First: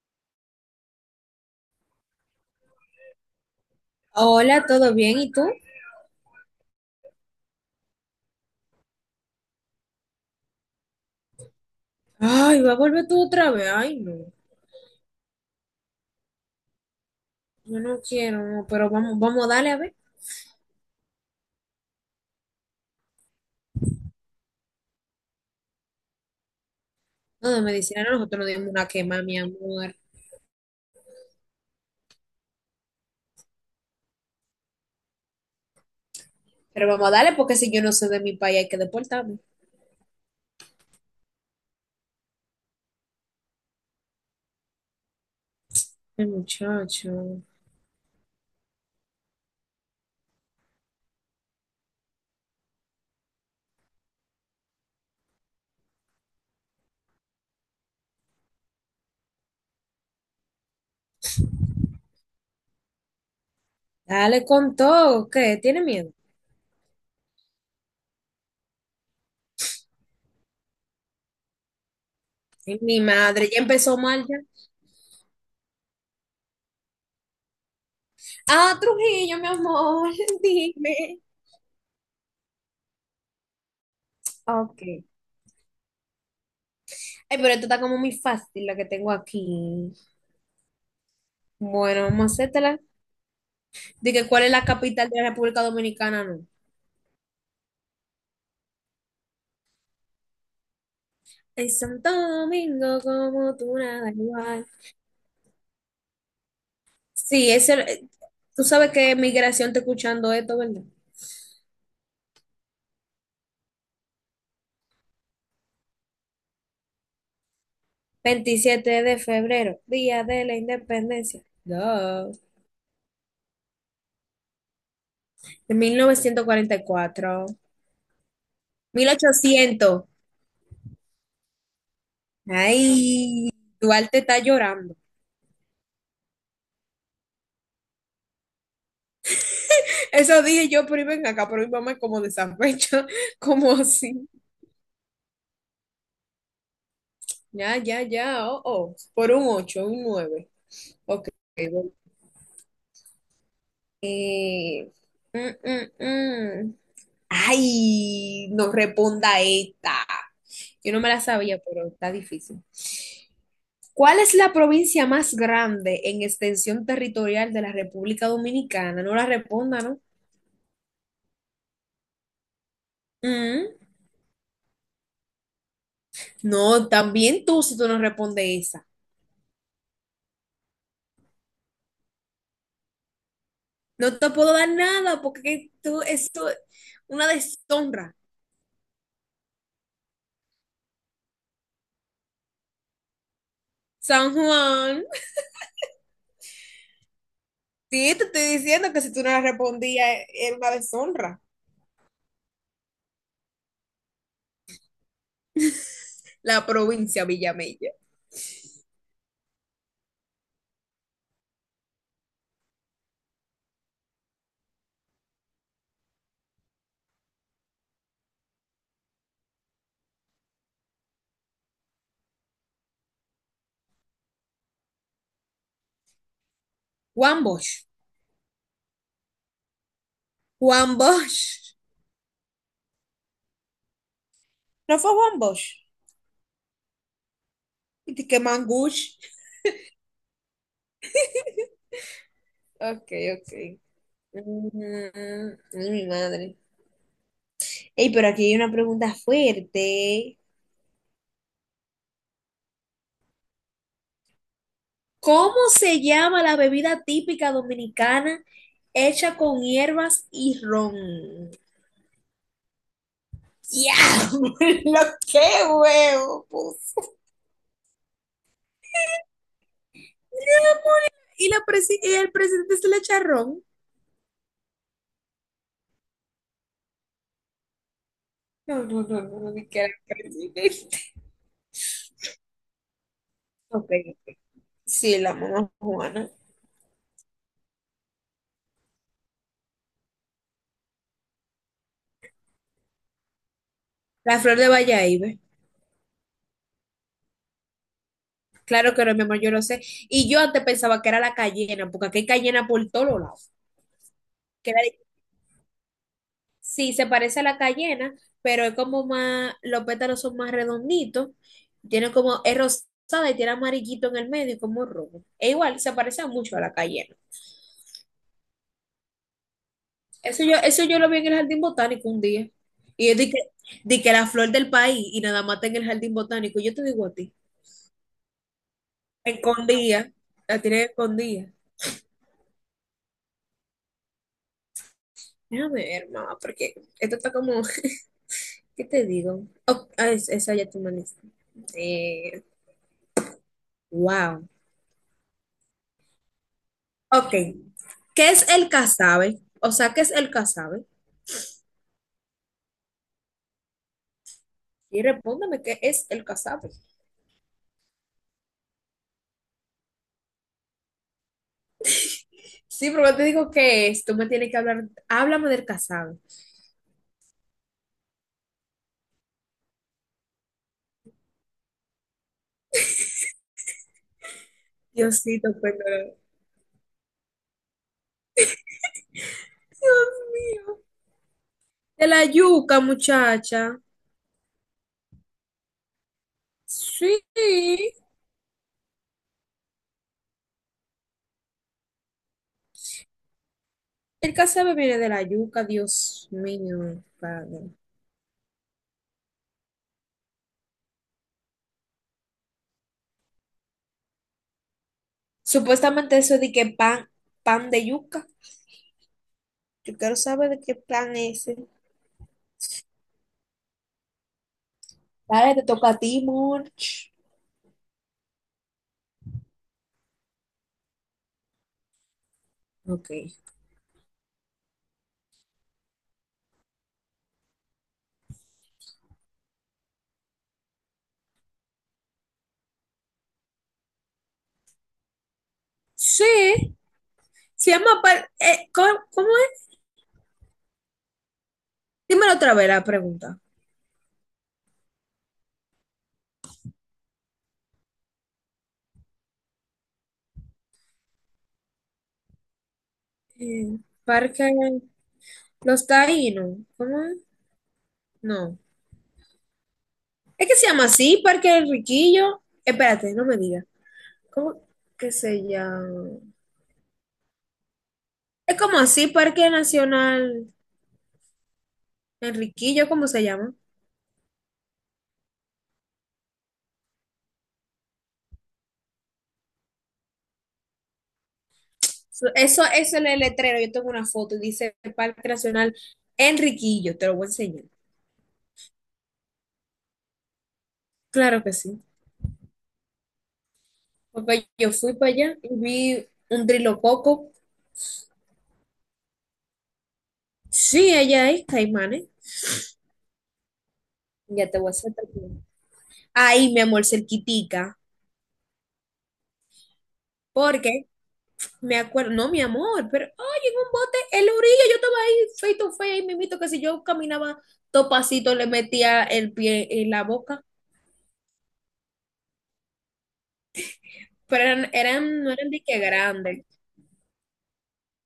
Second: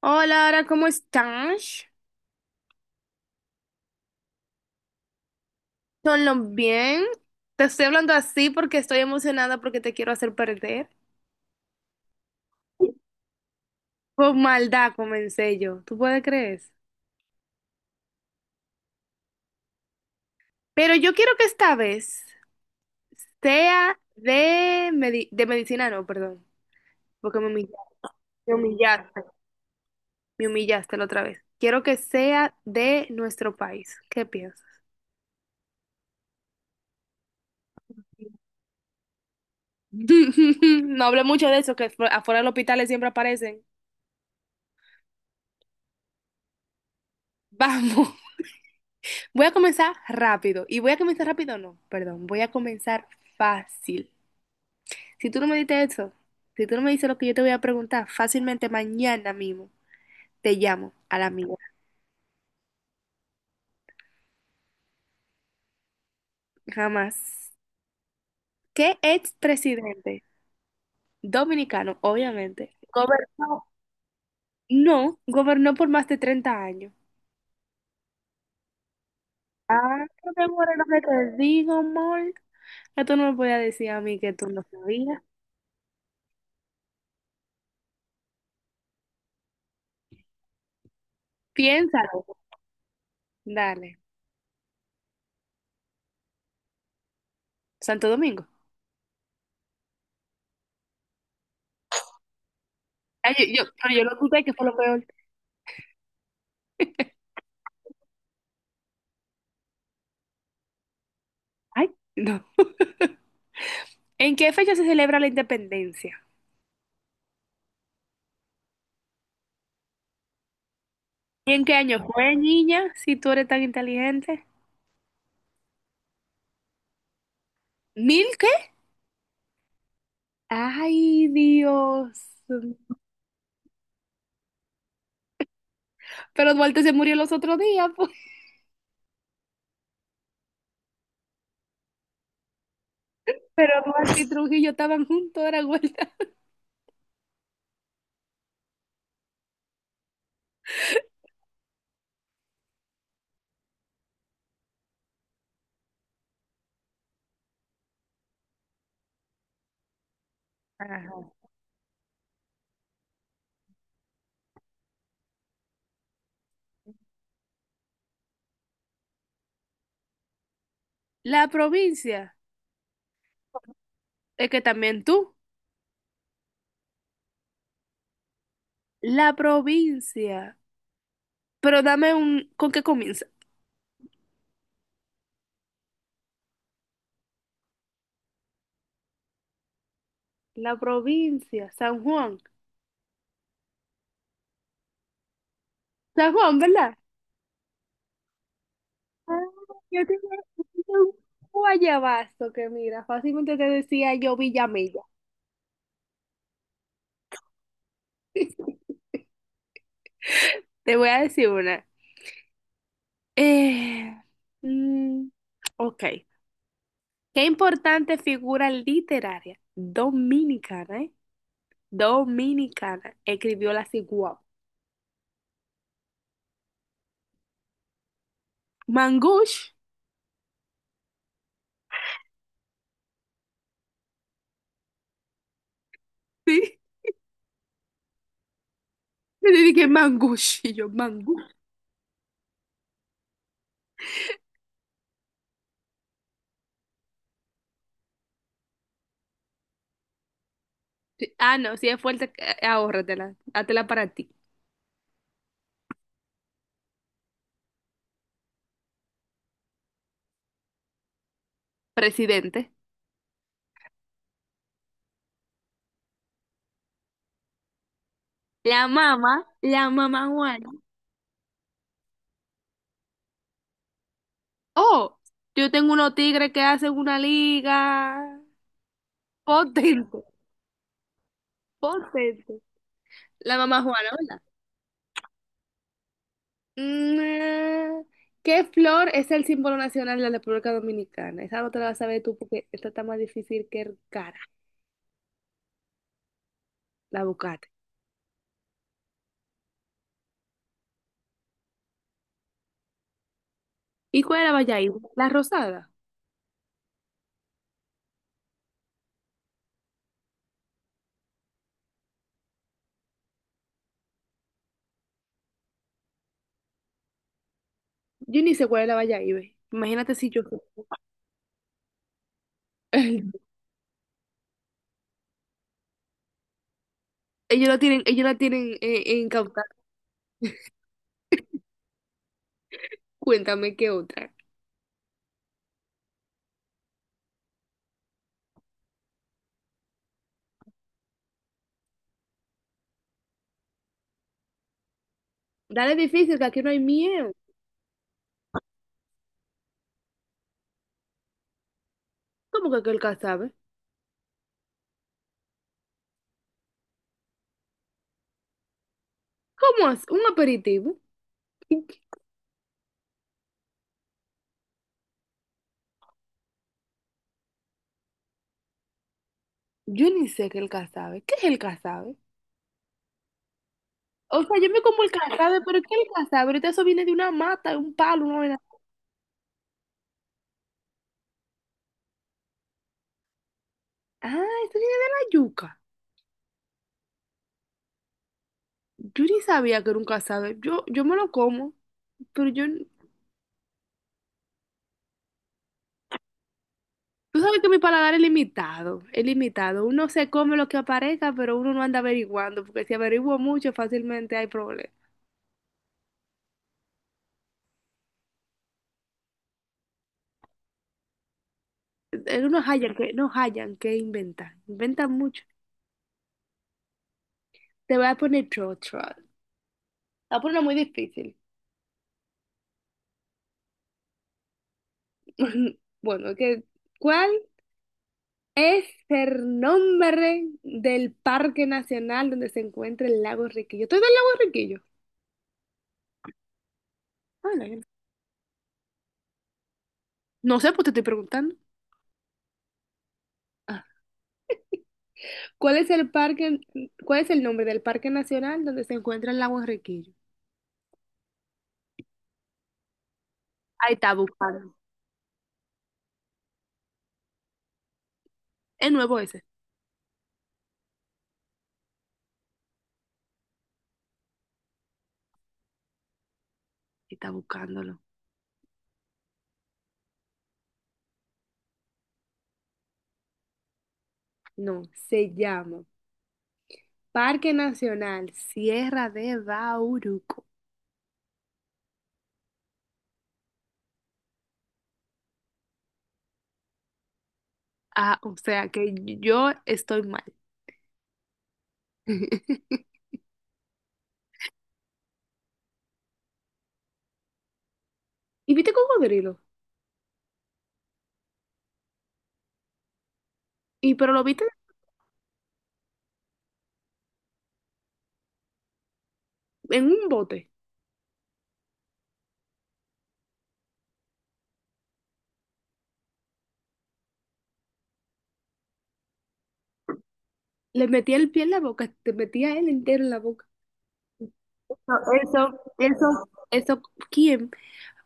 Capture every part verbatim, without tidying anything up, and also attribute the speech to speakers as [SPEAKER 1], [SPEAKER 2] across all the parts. [SPEAKER 1] Hola, Ara, ¿cómo estás?
[SPEAKER 2] Hola, ¿todo bien? ¿Y tú?
[SPEAKER 1] ¿Todo bien? Te estoy hablando así porque estoy emocionada porque te quiero hacer perder.
[SPEAKER 2] Ay, va a volver tú otra vez. Ay, no.
[SPEAKER 1] Con maldad comencé yo, ¿tú puedes creer?
[SPEAKER 2] Yo no quiero, no, pero vamos, vamos a darle a ver.
[SPEAKER 1] Pero yo quiero que esta vez sea de, medi- de medicina, no, perdón, porque me
[SPEAKER 2] No, de
[SPEAKER 1] humillaste,
[SPEAKER 2] medicina no, nosotros nos
[SPEAKER 1] me
[SPEAKER 2] dimos una quema,
[SPEAKER 1] humillaste,
[SPEAKER 2] mi amor.
[SPEAKER 1] me humillaste la otra vez. Quiero que sea de nuestro país. ¿Qué piensas?
[SPEAKER 2] Pero vamos a darle porque si yo no soy de mi país hay que deportarme.
[SPEAKER 1] No hablé mucho de eso, que afu- afuera del hospital siempre aparecen.
[SPEAKER 2] Ay, muchacho.
[SPEAKER 1] Vamos. Voy a comenzar rápido. Y voy a comenzar rápido, no, perdón. Voy a comenzar fácil. Si tú no me diste eso, si tú no me dices lo que yo te voy a preguntar, fácilmente mañana mismo te llamo a la mía.
[SPEAKER 2] Dale con todo. ¿Qué? ¿Tiene miedo?
[SPEAKER 1] Jamás. ¿Qué expresidente dominicano, obviamente,
[SPEAKER 2] Ay, mi madre, ya
[SPEAKER 1] gobernó?
[SPEAKER 2] empezó mal ya.
[SPEAKER 1] No, gobernó por más de treinta años.
[SPEAKER 2] Ah, Trujillo, mi
[SPEAKER 1] Ah,
[SPEAKER 2] amor,
[SPEAKER 1] no te mueres lo que
[SPEAKER 2] dime.
[SPEAKER 1] te digo, amor. Ya tú no me podías decir a mí que tú no
[SPEAKER 2] Ok. Ay,
[SPEAKER 1] sabías.
[SPEAKER 2] pero esto está como muy fácil la que tengo aquí. Bueno, vamos
[SPEAKER 1] Piénsalo.
[SPEAKER 2] a hacértela.
[SPEAKER 1] Dale.
[SPEAKER 2] Dije, ¿cuál es la capital de la República Dominicana? No.
[SPEAKER 1] Santo Domingo.
[SPEAKER 2] Es Santo Domingo
[SPEAKER 1] Ay,
[SPEAKER 2] como
[SPEAKER 1] yo, yo-
[SPEAKER 2] tú
[SPEAKER 1] pero yo
[SPEAKER 2] nada
[SPEAKER 1] lo escuché que fue
[SPEAKER 2] igual.
[SPEAKER 1] lo peor.
[SPEAKER 2] Sí, ese, tú sabes que migración está escuchando esto, ¿verdad?
[SPEAKER 1] Ay, no. ¿En qué fecha se celebra la independencia?
[SPEAKER 2] Veintisiete de febrero, Día de la Independencia.
[SPEAKER 1] ¿Y en qué año
[SPEAKER 2] No.
[SPEAKER 1] fue, niña, si tú eres tan inteligente?
[SPEAKER 2] De mil novecientos cuarenta y cuatro,
[SPEAKER 1] ¿Mil qué?
[SPEAKER 2] mil ochocientos.
[SPEAKER 1] Ay, Dios.
[SPEAKER 2] Ay, Duarte está llorando.
[SPEAKER 1] Pero Duarte se murió los otros días, pues.
[SPEAKER 2] Eso dije yo, pero ven acá, pero mi mamá es como de San Pecho, como
[SPEAKER 1] Pero Duarte y
[SPEAKER 2] así.
[SPEAKER 1] Trujillo estaban juntos, era vuelta.
[SPEAKER 2] Ya, ya, ya, oh, oh. Por un ocho un nueve. Ok. Eh, mm, mm, mm. Ay, no responda esta. Yo no me
[SPEAKER 1] Ajá.
[SPEAKER 2] la sabía, pero está difícil. ¿Cuál es la provincia más grande en extensión territorial de la República Dominicana? No la responda, ¿no?
[SPEAKER 1] La provincia.
[SPEAKER 2] Mm.
[SPEAKER 1] Es que también tú.
[SPEAKER 2] No, también tú si tú no respondes esa.
[SPEAKER 1] La provincia. Pero dame un... ¿Con qué comienza?
[SPEAKER 2] No te puedo dar nada porque tú, esto es una deshonra.
[SPEAKER 1] La provincia, San Juan.
[SPEAKER 2] San Juan.
[SPEAKER 1] San Juan, ¿verdad?
[SPEAKER 2] Sí, te estoy diciendo que si tú no
[SPEAKER 1] Ah,
[SPEAKER 2] la
[SPEAKER 1] yo tenía
[SPEAKER 2] respondías era
[SPEAKER 1] yo
[SPEAKER 2] una
[SPEAKER 1] tenía un
[SPEAKER 2] deshonra.
[SPEAKER 1] guayabazo que mira, fácilmente te decía yo Villamella.
[SPEAKER 2] La provincia Villamella.
[SPEAKER 1] Te voy a decir una. Eh, mm, ok. Qué importante figura literaria dominicana, ¿eh? Dominicana escribió la Ciguao.
[SPEAKER 2] Juan Bosch.
[SPEAKER 1] Mangush,
[SPEAKER 2] Juan Bosch. No fue Juan Bosch.
[SPEAKER 1] sí.
[SPEAKER 2] Y te queman Gush.
[SPEAKER 1] Yo le dije Mangush y yo Mangush.
[SPEAKER 2] Ok, ok. Mm, ay, mi madre. Ey, pero aquí hay una pregunta fuerte.
[SPEAKER 1] Sí. Ah, no, si es fuerte, eh, ahórratela, hátela para ti.
[SPEAKER 2] ¿Cómo se llama la bebida típica dominicana hecha con hierbas y ron?
[SPEAKER 1] Presidente.
[SPEAKER 2] Ya, lo que huevo, pues.
[SPEAKER 1] La mamá, la mamá Juana.
[SPEAKER 2] ¿Y, la presi- y el presidente se le echa ron?
[SPEAKER 1] Oh, yo tengo unos tigres que hacen una liga
[SPEAKER 2] No, no, no, no, no, ni que era
[SPEAKER 1] potente,
[SPEAKER 2] presidente.
[SPEAKER 1] potente. La mamá
[SPEAKER 2] Ok,
[SPEAKER 1] Juana,
[SPEAKER 2] ok.
[SPEAKER 1] ¿verdad?
[SPEAKER 2] Sí, la mamá Juana.
[SPEAKER 1] Mm. ¿Qué flor es el símbolo nacional de la República Dominicana? Esa no te la vas a ver tú porque esta está más difícil que el cara,
[SPEAKER 2] La flor de Bayahibe.
[SPEAKER 1] la buscaste.
[SPEAKER 2] Claro que no, mi amor, yo lo sé. Y yo antes pensaba que era la cayena, porque aquí hay cayena por todos lados.
[SPEAKER 1] ¿Y cuál es la
[SPEAKER 2] Que la-
[SPEAKER 1] Bayahibe? La rosada.
[SPEAKER 2] sí, se parece a la cayena, pero es como más, los pétalos son más redonditos, tiene como, es rosada y tiene amarillito en el medio y como rojo. Es igual, se parece mucho a la cayena.
[SPEAKER 1] Yo ni sé cuál es la Bayahibe. Imagínate si yo...
[SPEAKER 2] Eso yo, eso yo lo vi en el jardín botánico un día. Y yo dije,
[SPEAKER 1] sé.
[SPEAKER 2] di que la flor del país y nada más está en el jardín botánico. Yo te digo a ti,
[SPEAKER 1] Ellos la tienen, ellos la tienen eh, incautada.
[SPEAKER 2] escondida, la tiene escondida.
[SPEAKER 1] Cuéntame qué otra.
[SPEAKER 2] Déjame ver, mamá, porque esto está como... ¿Qué te digo? Oh, ah, es- esa ya tú me la hiciste. Eh, wow.
[SPEAKER 1] Dale difícil, que aquí no hay
[SPEAKER 2] Ok.
[SPEAKER 1] miedo.
[SPEAKER 2] ¿Qué es el casabe? O sea, ¿qué es el casabe?
[SPEAKER 1] ¿Cómo que aquel que sabe?
[SPEAKER 2] Y respóndame, ¿qué es el casabe?
[SPEAKER 1] ¿Cómo es? ¿Un aperitivo?
[SPEAKER 2] Sí, pero yo te digo qué es. Tú me tienes que hablar. Háblame del casabe.
[SPEAKER 1] Yo ni sé qué es el casabe. ¿Qué es el casabe? O sea, yo me como el
[SPEAKER 2] Diosito,
[SPEAKER 1] casabe, pero ¿qué es el
[SPEAKER 2] perdón.
[SPEAKER 1] casabe? Ahorita eso viene de una mata, de un palo, una vaina.
[SPEAKER 2] Dios mío. De la yuca, muchacha.
[SPEAKER 1] Ah, eso viene de la yuca.
[SPEAKER 2] Sí.
[SPEAKER 1] Yo ni sabía que era un casabe. Yo, yo me lo como, pero yo...
[SPEAKER 2] El casabe viene de la yuca, Dios mío,
[SPEAKER 1] Tú sabes que
[SPEAKER 2] padre.
[SPEAKER 1] mi paladar es limitado, es limitado. Uno se come lo que aparezca, pero uno no anda averiguando, porque si averiguo mucho, fácilmente hay problemas.
[SPEAKER 2] Supuestamente eso de que pan, pan de yuca. Yo quiero saber de qué pan es.
[SPEAKER 1] Eh, eh, No hallan que, no hallan que inventan, inventan mucho.
[SPEAKER 2] Dale, te toca a ti, Monch.
[SPEAKER 1] Te voy a poner otro, otro. Te voy a poner una muy difícil.
[SPEAKER 2] Ok.
[SPEAKER 1] Bueno, que, ¿cuál es el nombre del parque nacional donde se encuentra el lago Riquillo? ¿Tú ves el lago Riquillo?
[SPEAKER 2] Sí,
[SPEAKER 1] Ah, no,
[SPEAKER 2] se
[SPEAKER 1] yo no
[SPEAKER 2] llama... par- eh, ¿cómo, cómo es?
[SPEAKER 1] No sé, pues te estoy preguntando.
[SPEAKER 2] Dímelo otra vez la pregunta.
[SPEAKER 1] Ah. ¿Cuál es el parque, cuál es el nombre del parque nacional donde se encuentra el lago Riquillo?
[SPEAKER 2] Eh,
[SPEAKER 1] Ahí está
[SPEAKER 2] Parque
[SPEAKER 1] buscando.
[SPEAKER 2] Los Taínos. ¿Cómo es? No.
[SPEAKER 1] Es nuevo ese.
[SPEAKER 2] Es que se llama así, Parque El Riquillo. Espérate, no me digas. ¿Cómo que se llama?
[SPEAKER 1] Está buscándolo.
[SPEAKER 2] Es como así, Parque Nacional Enriquillo, ¿cómo se llama?
[SPEAKER 1] No, se llama Parque Nacional Sierra de Bauruco.
[SPEAKER 2] So, Eso, eso es el letrero. Yo tengo una foto y dice Parque Nacional Enriquillo. Te lo voy a enseñar.
[SPEAKER 1] Ah, o sea que yo estoy mal.
[SPEAKER 2] Claro que sí. Papá, yo fui para allá y vi un trilococo.
[SPEAKER 1] ¿Y viste cocodrilo?
[SPEAKER 2] Sí, allá es caimanes.
[SPEAKER 1] Y pero lo viste
[SPEAKER 2] Ya te voy a hacer tatuaje. Ahí, mi amor, cerquitica.
[SPEAKER 1] en un bote.
[SPEAKER 2] Porque me acuerdo, no, mi amor, pero, oye, en un bote, en la orilla, yo estaba ahí, feito, to face, ahí mismito, que si yo caminaba topacito, le metía el pie en la boca.
[SPEAKER 1] Le metía el pie en la boca, te metía él entero en la boca.
[SPEAKER 2] Pero eran,
[SPEAKER 1] No.
[SPEAKER 2] eran, no eran
[SPEAKER 1] Eso,
[SPEAKER 2] de que
[SPEAKER 1] eso,
[SPEAKER 2] grandes.
[SPEAKER 1] eso, ¿quién?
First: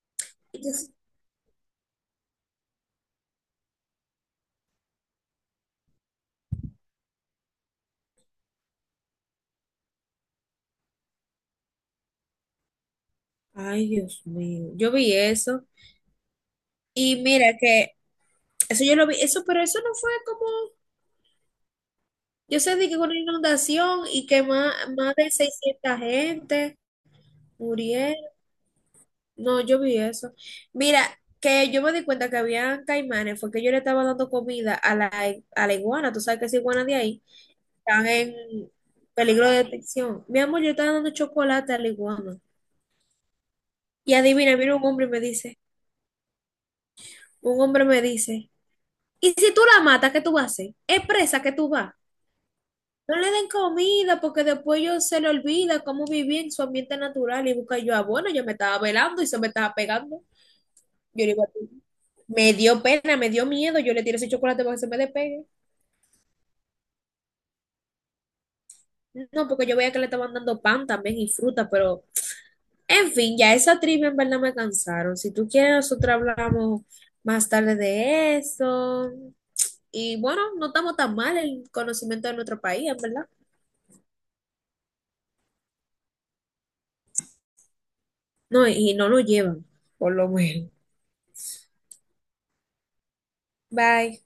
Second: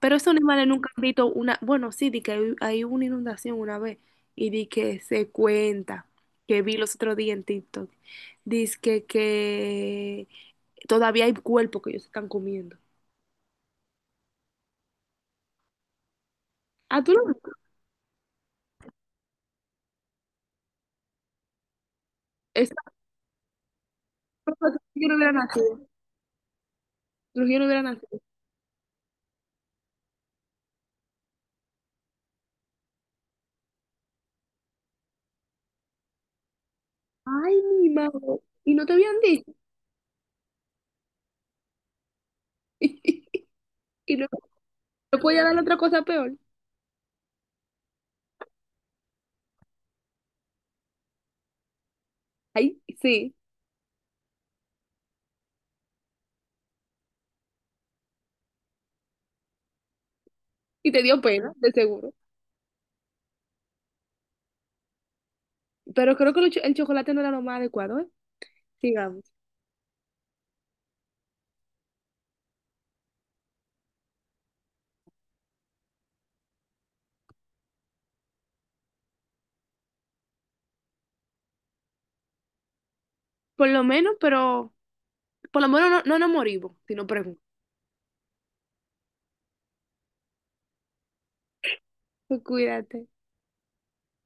[SPEAKER 1] Pero esos animales nunca
[SPEAKER 2] Entonces,
[SPEAKER 1] han visto una, bueno, sí, di que hay, hay una inundación una vez y di que se cuenta, que vi los otros días en TikTok, dice que, que todavía hay cuerpos que ellos están comiendo.
[SPEAKER 2] ay, Dios mío, yo vi eso.
[SPEAKER 1] Ah, tú
[SPEAKER 2] Y
[SPEAKER 1] lo
[SPEAKER 2] mira que, eso yo lo vi, eso, pero eso no fue como. Yo
[SPEAKER 1] Esa
[SPEAKER 2] sé de que con una inundación y que más,
[SPEAKER 1] cosa que yo no
[SPEAKER 2] más de
[SPEAKER 1] hubiera nacido,
[SPEAKER 2] seiscientas gente
[SPEAKER 1] los yo no hubiera
[SPEAKER 2] murieron.
[SPEAKER 1] nacido.
[SPEAKER 2] No, yo vi eso. Mira, que yo me di cuenta que había caimanes, fue que yo le estaba dando comida a la, a la iguana, tú sabes que esa iguana de ahí
[SPEAKER 1] Ay, mi
[SPEAKER 2] están
[SPEAKER 1] madre,
[SPEAKER 2] en
[SPEAKER 1] y no te habían
[SPEAKER 2] peligro
[SPEAKER 1] dicho,
[SPEAKER 2] de detección. Mi amor, yo estaba dando chocolate a la iguana. Y
[SPEAKER 1] y no,
[SPEAKER 2] adivina, mira, un hombre
[SPEAKER 1] no
[SPEAKER 2] me
[SPEAKER 1] podía dar
[SPEAKER 2] dice,
[SPEAKER 1] otra cosa peor.
[SPEAKER 2] un hombre me dice, ¿y si tú la matas, qué tú vas a hacer? ¿Es presa que tú vas?
[SPEAKER 1] Ay,
[SPEAKER 2] No le
[SPEAKER 1] sí.
[SPEAKER 2] den comida porque después ellos se le olvida cómo vivir en su ambiente natural y busca yo, ah, bueno, yo me estaba velando y se me estaba pegando.
[SPEAKER 1] Y te dio
[SPEAKER 2] Yo le digo a
[SPEAKER 1] pena, de
[SPEAKER 2] ti,
[SPEAKER 1] seguro.
[SPEAKER 2] me dio pena, me dio miedo, yo le tiré ese chocolate para que se me despegue.
[SPEAKER 1] Pero creo que lo cho- el chocolate no era lo más adecuado, ¿eh? Digamos.
[SPEAKER 2] No, porque yo veía que le estaban dando pan también y fruta, pero en fin, ya esa trivia en verdad me cansaron. Si tú quieres, nosotros hablamos más tarde de eso. Y bueno, no estamos tan mal el conocimiento de nuestro país, en verdad.
[SPEAKER 1] Por lo menos, pero por lo menos no, no nos morimos, si no pregunto.
[SPEAKER 2] No, y no lo llevan, por lo menos.
[SPEAKER 1] Pues Cuídate.
[SPEAKER 2] Bye.